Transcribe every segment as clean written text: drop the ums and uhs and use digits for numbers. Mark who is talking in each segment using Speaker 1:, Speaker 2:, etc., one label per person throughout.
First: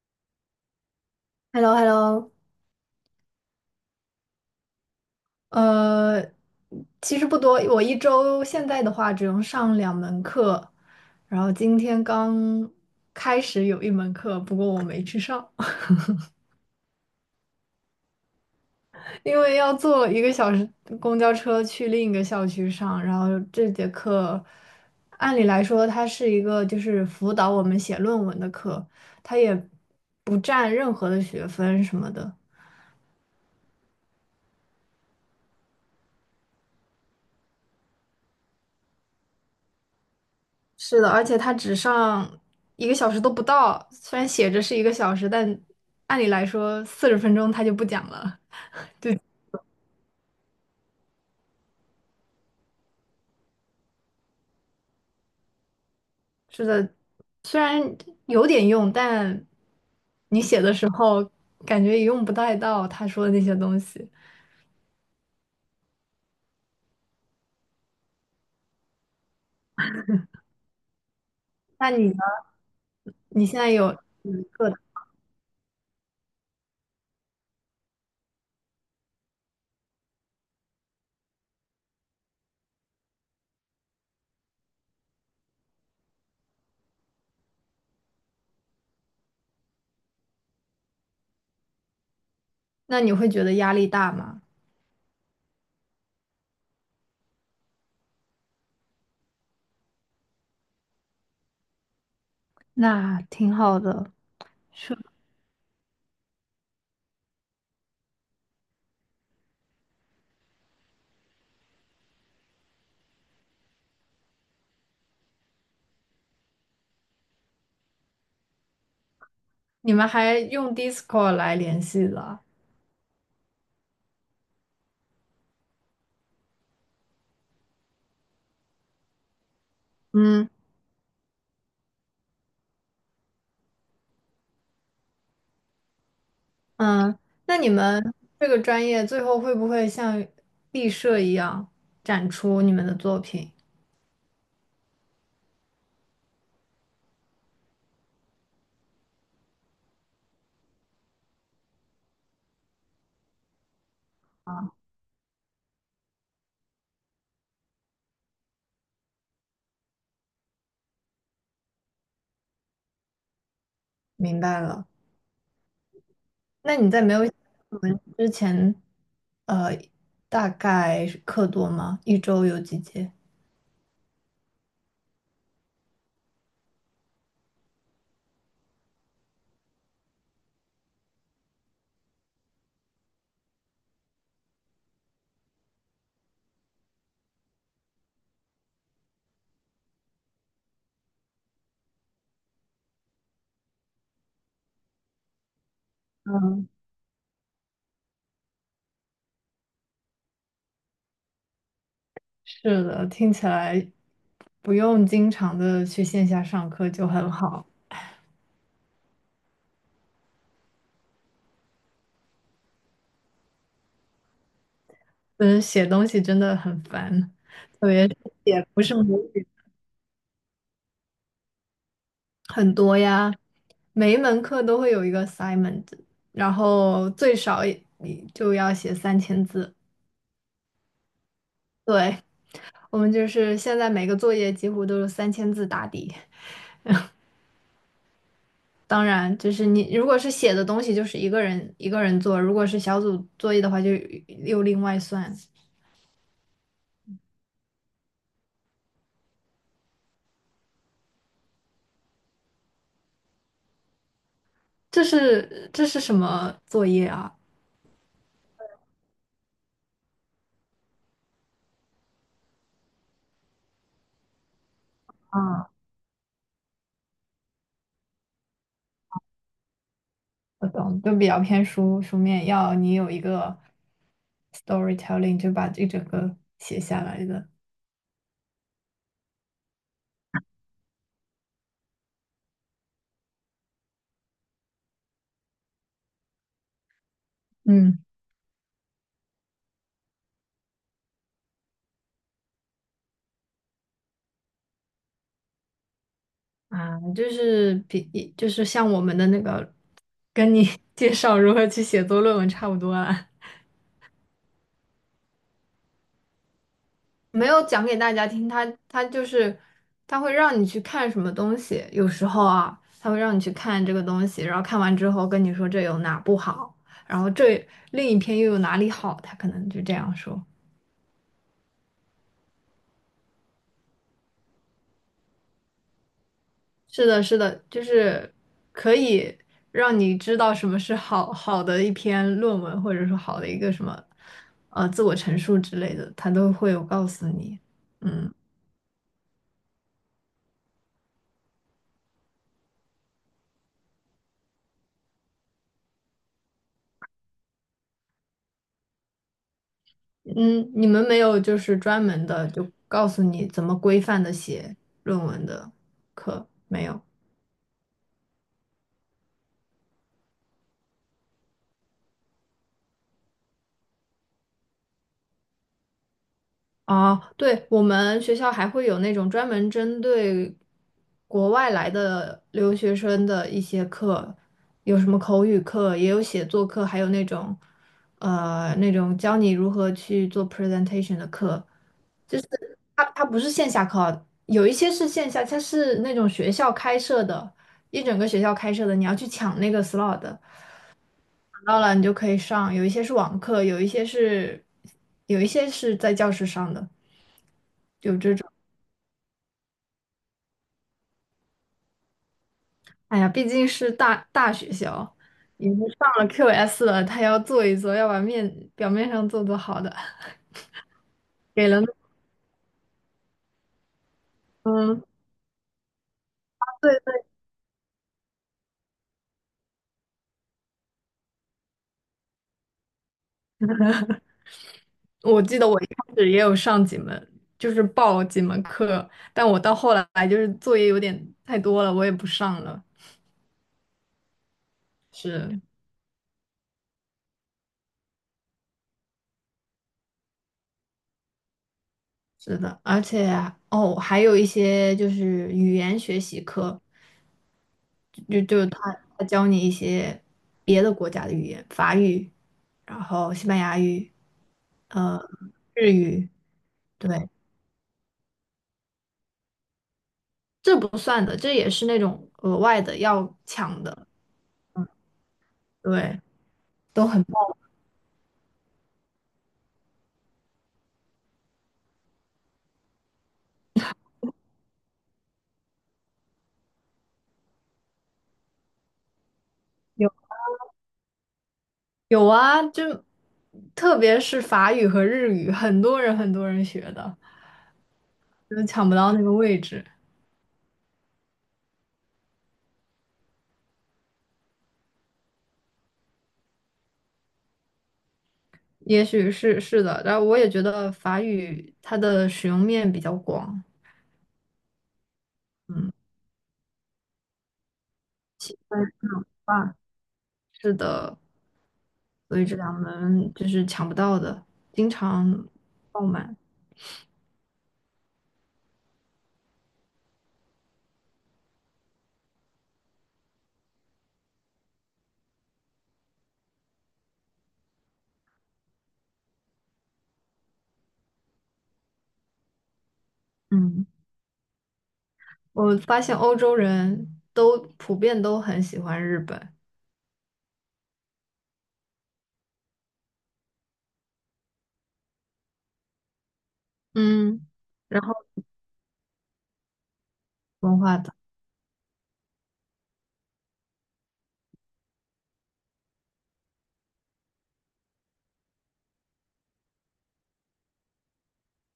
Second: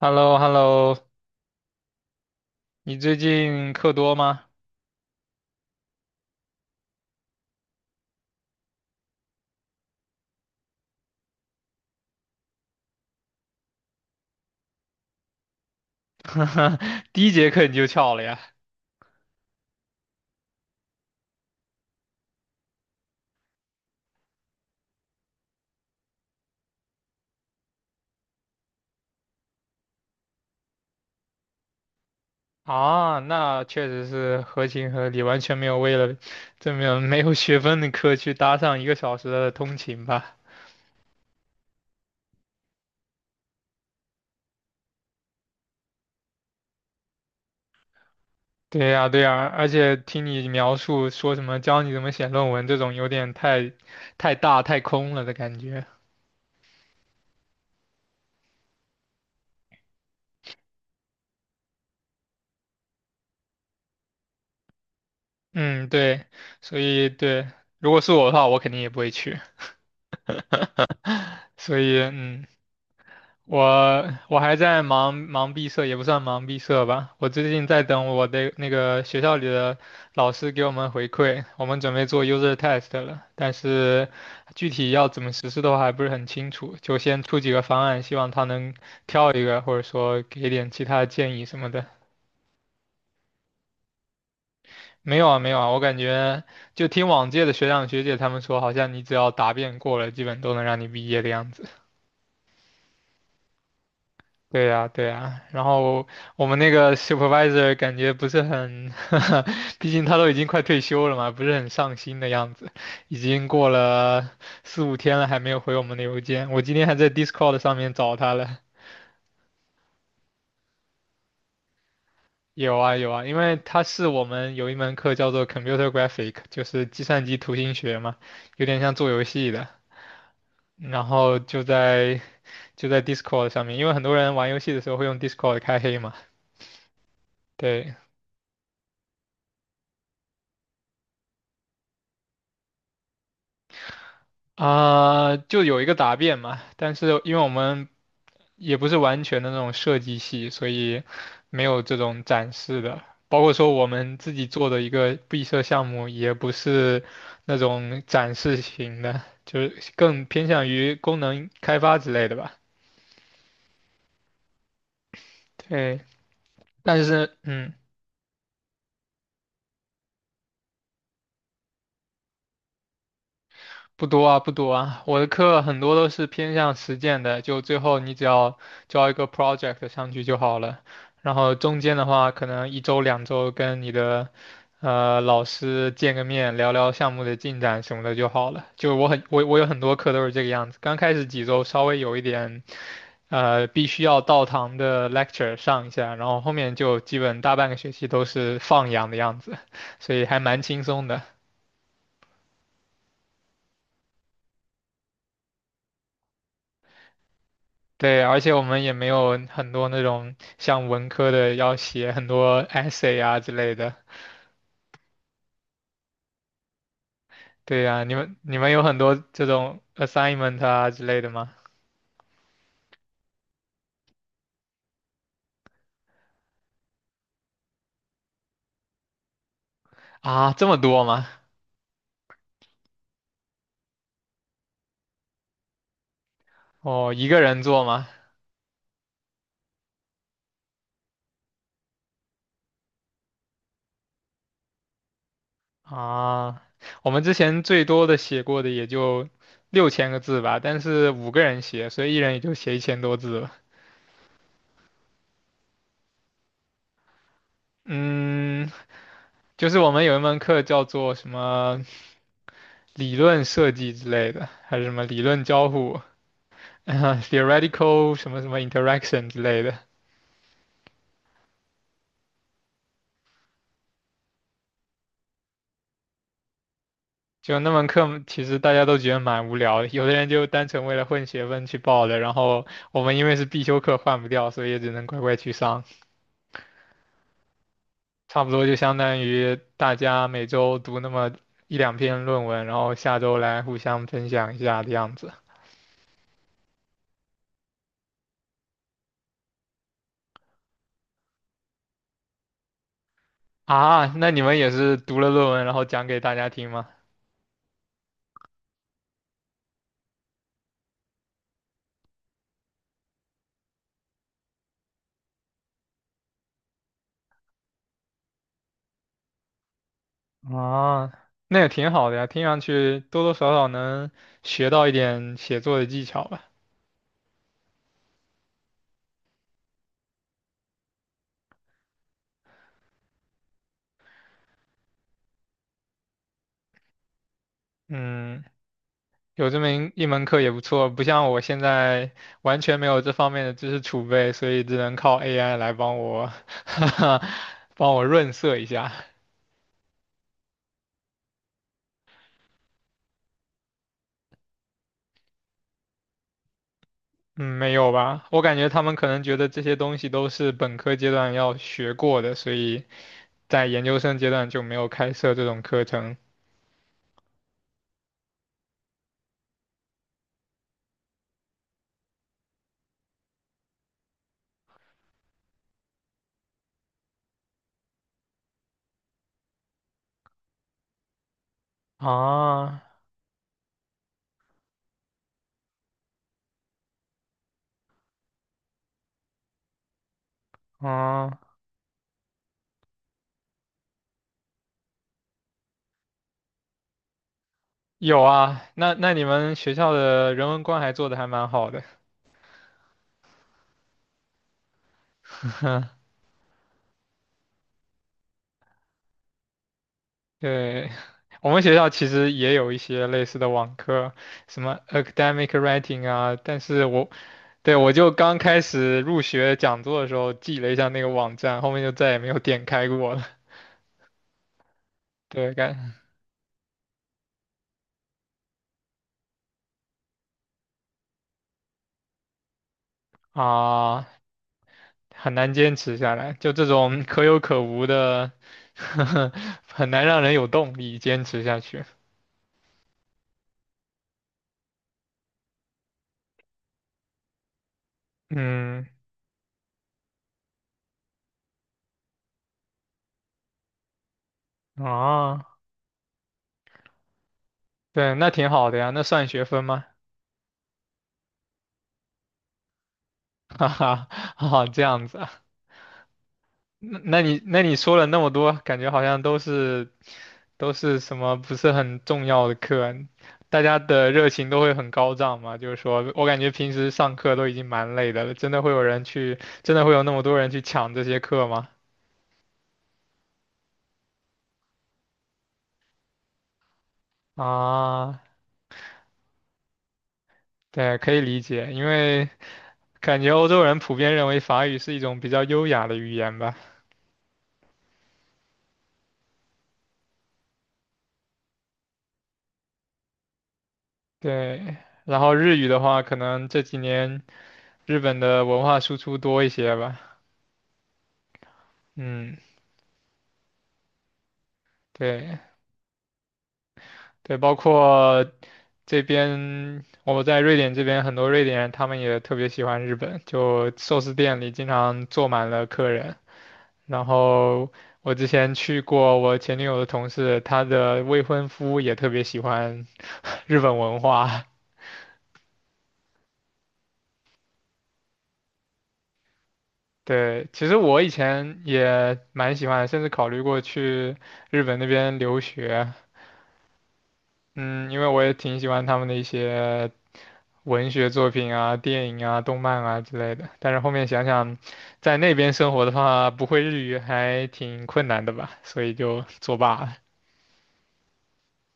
Speaker 1: h e l l o hello
Speaker 2: h e l l o h e l l o。
Speaker 1: 你最近课多吗？
Speaker 2: 呃，其实不多，我一周现在的话只用上2门课，然后今天刚开始有一门课，不过我没去上。
Speaker 1: 第一节课你就翘了呀？
Speaker 2: 因为要坐1个小时公交车去另一个校区上。然后这节课，按理来说它是一个就是辅导我们写论文的课，它也不占任何的学分什么的。
Speaker 1: 啊，那确实是合情合理，完全没有为了这么没有学分的课去搭上1个小时的通勤吧？
Speaker 2: 是的，而且他只上一个小时都不到，虽然写着是一个小时，但按理来说40分钟他就不讲了。
Speaker 1: 对呀，对呀，而且听你描述说什么教你怎么写论文这种，有点太大太空了的感觉。
Speaker 2: 是的，虽然有点用，但你写的时候感觉也用不太到他说的那些东西。
Speaker 1: 嗯，对，所以对，如果是我的话，我肯定也不会去。所
Speaker 2: 那
Speaker 1: 以
Speaker 2: 你呢？你现在有
Speaker 1: 我
Speaker 2: 一
Speaker 1: 还
Speaker 2: 个。
Speaker 1: 在忙毕设，也不算忙毕设吧。我最近在等我的那个学校里的老师给我们回馈，我们准备做 user test 了，但是具体要怎么实施的话还不是很清楚，就先出几个方案，希望他能挑一个，或者说给点其他的建议什么的。
Speaker 2: 那你会觉得压力大吗？
Speaker 1: 没有啊，没有啊，我感觉就听往届的学长学姐他们说，好像你只要答辩过了，基本都能让你毕业的样子。
Speaker 2: 那挺好的。
Speaker 1: 对呀，
Speaker 2: 是。
Speaker 1: 对呀，然后我们那个 supervisor 感觉不是很 毕竟他都已经快退休了嘛，不是很上心的样子。已经过了四五天了，还没有回我们的邮件。我今天还在 Discord 上面找他了。
Speaker 2: 你们还用 Discord 来联系的？
Speaker 1: 有啊，有啊，因为他是我们有一门课叫做 Computer Graphic，就是计算机图形学嘛，有点像做游戏的。
Speaker 2: 嗯
Speaker 1: 然后就在 Discord 上面，因为很多人玩游戏的时候会用 Discord 开黑嘛。
Speaker 2: 嗯。那你
Speaker 1: 对，
Speaker 2: 们这个专业最后会不会像毕设一样展出你们的作品？
Speaker 1: 啊、就有一个答辩嘛，但是因为我们也不是完全的那种设计系，所以没有这种展示的。包括说我们自己做的一个闭设项目，也不是那种展示型的，就是更偏向于功能开发之类的吧。
Speaker 2: 明白了。
Speaker 1: 对，
Speaker 2: 那你在
Speaker 1: 但
Speaker 2: 没有
Speaker 1: 是嗯。
Speaker 2: 我们之前，呃，大概是课多吗？一周有几节？
Speaker 1: 不多啊，不多啊，我的课很多都是偏向实践的，就最后你只要交一个 project 上去就好了。然后中间的话，可能一周两周跟你的老师见个面，聊聊项目的进展什么的就好了。就我有很多课都是这个样子，刚开始几周稍微有一点必须要到堂的 lecture 上一下，然后后面就基本大半个学期都是放养的样子，所以还蛮轻松的。
Speaker 2: 是的，听起来不用经常的去线下上课就很好。
Speaker 1: 对，而且我们也没有很多那种像文科的要写很多 essay 啊之类的。
Speaker 2: 嗯，写东西真的很烦，
Speaker 1: 对
Speaker 2: 特
Speaker 1: 呀，
Speaker 2: 别
Speaker 1: 你
Speaker 2: 是
Speaker 1: 们你
Speaker 2: 写
Speaker 1: 们
Speaker 2: 不
Speaker 1: 有
Speaker 2: 是
Speaker 1: 很多
Speaker 2: 母
Speaker 1: 这
Speaker 2: 语
Speaker 1: 种 assignment 啊之类的吗？
Speaker 2: 很多呀，每一门课都会有一个 assignment，然后最少也你就要写三千字。
Speaker 1: 啊，这么多吗？
Speaker 2: 对，我们就是现在每个作业几乎都是三千字打底。
Speaker 1: 哦，一个人做吗？
Speaker 2: 当然，就是你如果是写的东西，就是一个人一个人做；如果是小组作业的话，就又另外算。
Speaker 1: 啊，我们之前最多的写过的也就6000个字吧，但是5个人写，所以一人也就写1000多字了。
Speaker 2: 这是什么作业啊？
Speaker 1: 嗯，就是我们有一门课叫做什么理论设计之类的，还是什么理论交
Speaker 2: 啊，
Speaker 1: 互，啊 theoretical 什么什么 interaction 之类的。
Speaker 2: 我懂，就比较偏书面，要你有一个 storytelling，就把这整个写下来的。
Speaker 1: 就那门课，其实大家都觉得蛮无聊的，有的人就单纯为了混学分去报的，然后我们因为是必修课换不掉，所以也只能乖乖去上。
Speaker 2: 嗯。
Speaker 1: 差不多就相当于大家每周读那么一两篇论文，然后下周来互相分享一下的样子。
Speaker 2: 啊，就是比就是像我们的那个，跟你 介绍如何去写作论文差不多啊。
Speaker 1: 啊，那你们也是读了论文然后讲给大家听吗？
Speaker 2: 没有讲给大家听，他就是他会让你去看什么东西。有时候啊，他会让你去看这个东西，然后看完之后跟你说这有哪不好，然后这另一篇又有哪里好，他可能就这样说。
Speaker 1: 啊，那也挺好的呀，听上去多多少少能学到一点写作的技巧吧。
Speaker 2: 是的，是的，就是可以让你知道什么是好好的一篇论文，或者说好的一个什么自我陈述之类的，他都会有告诉你。嗯
Speaker 1: 嗯，有这么一门课也不错，不像我现在完全没有这方面的知识储备，所以只能靠 AI 来帮我，帮我润色一下。
Speaker 2: 嗯。你们没有就是专门的就告诉你怎么规范的写论文的课，没有。
Speaker 1: 嗯，没有吧？我感觉他们可能觉得这些东西都是本科阶段要学过的，所以在研究生阶段就没有开设这种课程。
Speaker 2: 啊，对，我们学校还会有那种专门针对国外来的留学生的一些课，有什么口语课，也有写作课，还有那种教你如何去做 presentation 的课。就是
Speaker 1: 啊，
Speaker 2: 它不是线下课啊，有一些是线下，它是那种学校开设的，一整个学校开设的，你要去抢那个 slot 的。
Speaker 1: 啊，
Speaker 2: 到了你就可以上，有一些是网课，有一些是在教室上的。
Speaker 1: 有啊，那那你们学校的人文关怀做的还蛮好的。
Speaker 2: 哎呀，毕竟是大学校，已经上了 QS 了，他要做一做，要把表面上做做好的，
Speaker 1: 对，我们
Speaker 2: 给
Speaker 1: 学
Speaker 2: 了。
Speaker 1: 校其实也有一些类似的网课，什么
Speaker 2: 嗯，
Speaker 1: academic writing 啊，但是
Speaker 2: 对
Speaker 1: 我，
Speaker 2: 对，
Speaker 1: 对，我就刚开始入学讲座的时候记了一下那个网站，后面就再也没有点开过了。
Speaker 2: 我
Speaker 1: 对，
Speaker 2: 记得我一开始也有上几门，就是报几门课，但我到后来就是作业有点太多了，我也不上了。
Speaker 1: 啊，很难
Speaker 2: 是
Speaker 1: 坚持下来，就这种可有可无的，很难让人有动力坚持下去。
Speaker 2: 是的，而且啊哦，还有一些就是语言学习课，就
Speaker 1: 嗯，
Speaker 2: 他教你一些别的国家的语言，法语，然后西班牙语，呃，
Speaker 1: 啊，
Speaker 2: 日语。对，
Speaker 1: 对，那挺好的呀，那算学分吗？
Speaker 2: 这不算的，这也是那种额外的要
Speaker 1: 哈
Speaker 2: 抢的。
Speaker 1: 哈，啊，这样子啊。
Speaker 2: 对，
Speaker 1: 那
Speaker 2: 都
Speaker 1: 那
Speaker 2: 很
Speaker 1: 你
Speaker 2: 棒。
Speaker 1: 那你说了那么多，感觉好像都是什么不是很重要的课啊，大家的热情都会很高涨嘛。就是说我感觉平时上课都已经蛮累的了，真的会有人去，真的会有那么
Speaker 2: 有
Speaker 1: 多人去抢这些课吗？
Speaker 2: 有啊，就特别是法语和日语，很多人很多人学的，
Speaker 1: 啊，
Speaker 2: 就是抢不到那个位置。
Speaker 1: 对，可以理解，因为感觉欧洲人普遍认为法语是一种比较优雅的语言吧。
Speaker 2: 也许是的，然后我也觉得法语它的使用面比较广。
Speaker 1: 对，然后日语的
Speaker 2: 嗯，
Speaker 1: 话，可能这几年日本的文化
Speaker 2: 对
Speaker 1: 输出多一
Speaker 2: 吧？
Speaker 1: 些吧。
Speaker 2: 是的，
Speaker 1: 嗯。
Speaker 2: 所以这两门就是抢不到的，经
Speaker 1: 对，
Speaker 2: 常爆满。
Speaker 1: 对，包括这边我在瑞典这边，很多瑞典人他们也特别喜欢日本，就寿司店里经常坐满了客人。然后我之前去过我前女友的同事，她的未婚夫也特别喜欢日本
Speaker 2: 嗯，
Speaker 1: 文化。
Speaker 2: 我发现欧洲人都普遍都很喜欢日本。
Speaker 1: 对，其实我以前也蛮喜欢的，甚至考虑过去日本那边留学。
Speaker 2: 嗯。
Speaker 1: 嗯，因
Speaker 2: 然
Speaker 1: 为
Speaker 2: 后
Speaker 1: 我也挺喜欢他们的一些
Speaker 2: 文
Speaker 1: 文
Speaker 2: 化
Speaker 1: 学
Speaker 2: 的。
Speaker 1: 作品啊、电影啊、动漫啊之类的。但是后面想想，在那边生活的话，不会日语还挺困难的吧，所以就作罢了。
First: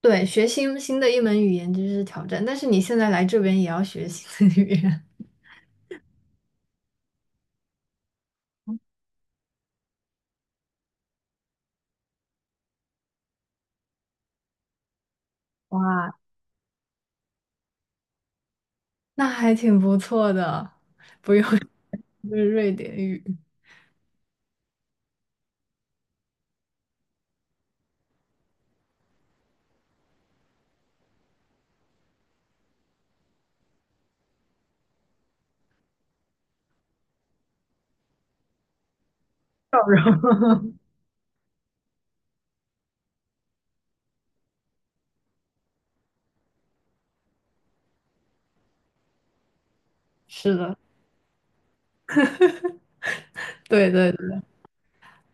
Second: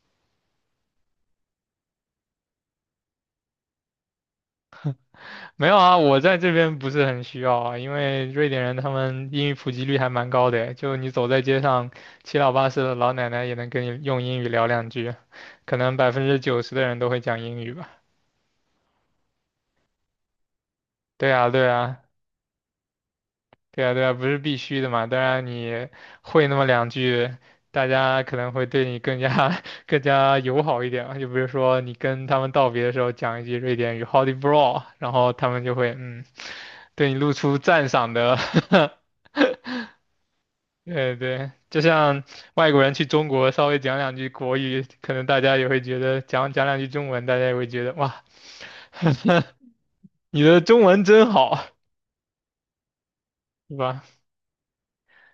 Speaker 2: 对，学新的一门语言就是挑战，但是你现在来这边也要学新的语言。
Speaker 1: 没有啊，我在这边不是很需要啊，因为瑞典人他们英语普及率还蛮高的，就你走在街上，七老八十的老奶奶也能跟你用英语聊两句，可
Speaker 2: 哇，
Speaker 1: 能90%的人都会讲英语吧。
Speaker 2: 那还挺不错的，
Speaker 1: 对
Speaker 2: 不用
Speaker 1: 啊，对啊，
Speaker 2: 就是瑞典语。
Speaker 1: 对啊，对啊，不是必须的嘛。当然，你会那么两句，大家可能会对你更加 更加友好一点嘛。就比如说，你跟他们道别的时候讲一句瑞典语 hodibra 然后他们就会嗯，对你露出赞赏的。对对，就像外国人去中国稍微讲两句国语，可能大家也会觉得讲讲两句中文，大家也会觉得哇，你
Speaker 2: 是
Speaker 1: 的
Speaker 2: 的，
Speaker 1: 中文真好，是
Speaker 2: 对
Speaker 1: 吧？
Speaker 2: 对对。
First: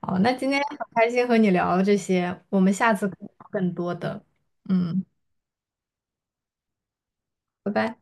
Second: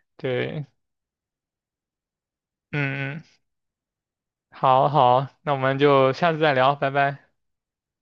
Speaker 2: 好，那今天
Speaker 1: 对，
Speaker 2: 很开心和你聊这些，我们下次可
Speaker 1: 嗯嗯。
Speaker 2: 以聊更多的。
Speaker 1: 好
Speaker 2: 嗯，
Speaker 1: 好，那我们就下次再聊，拜拜。
Speaker 2: 拜拜。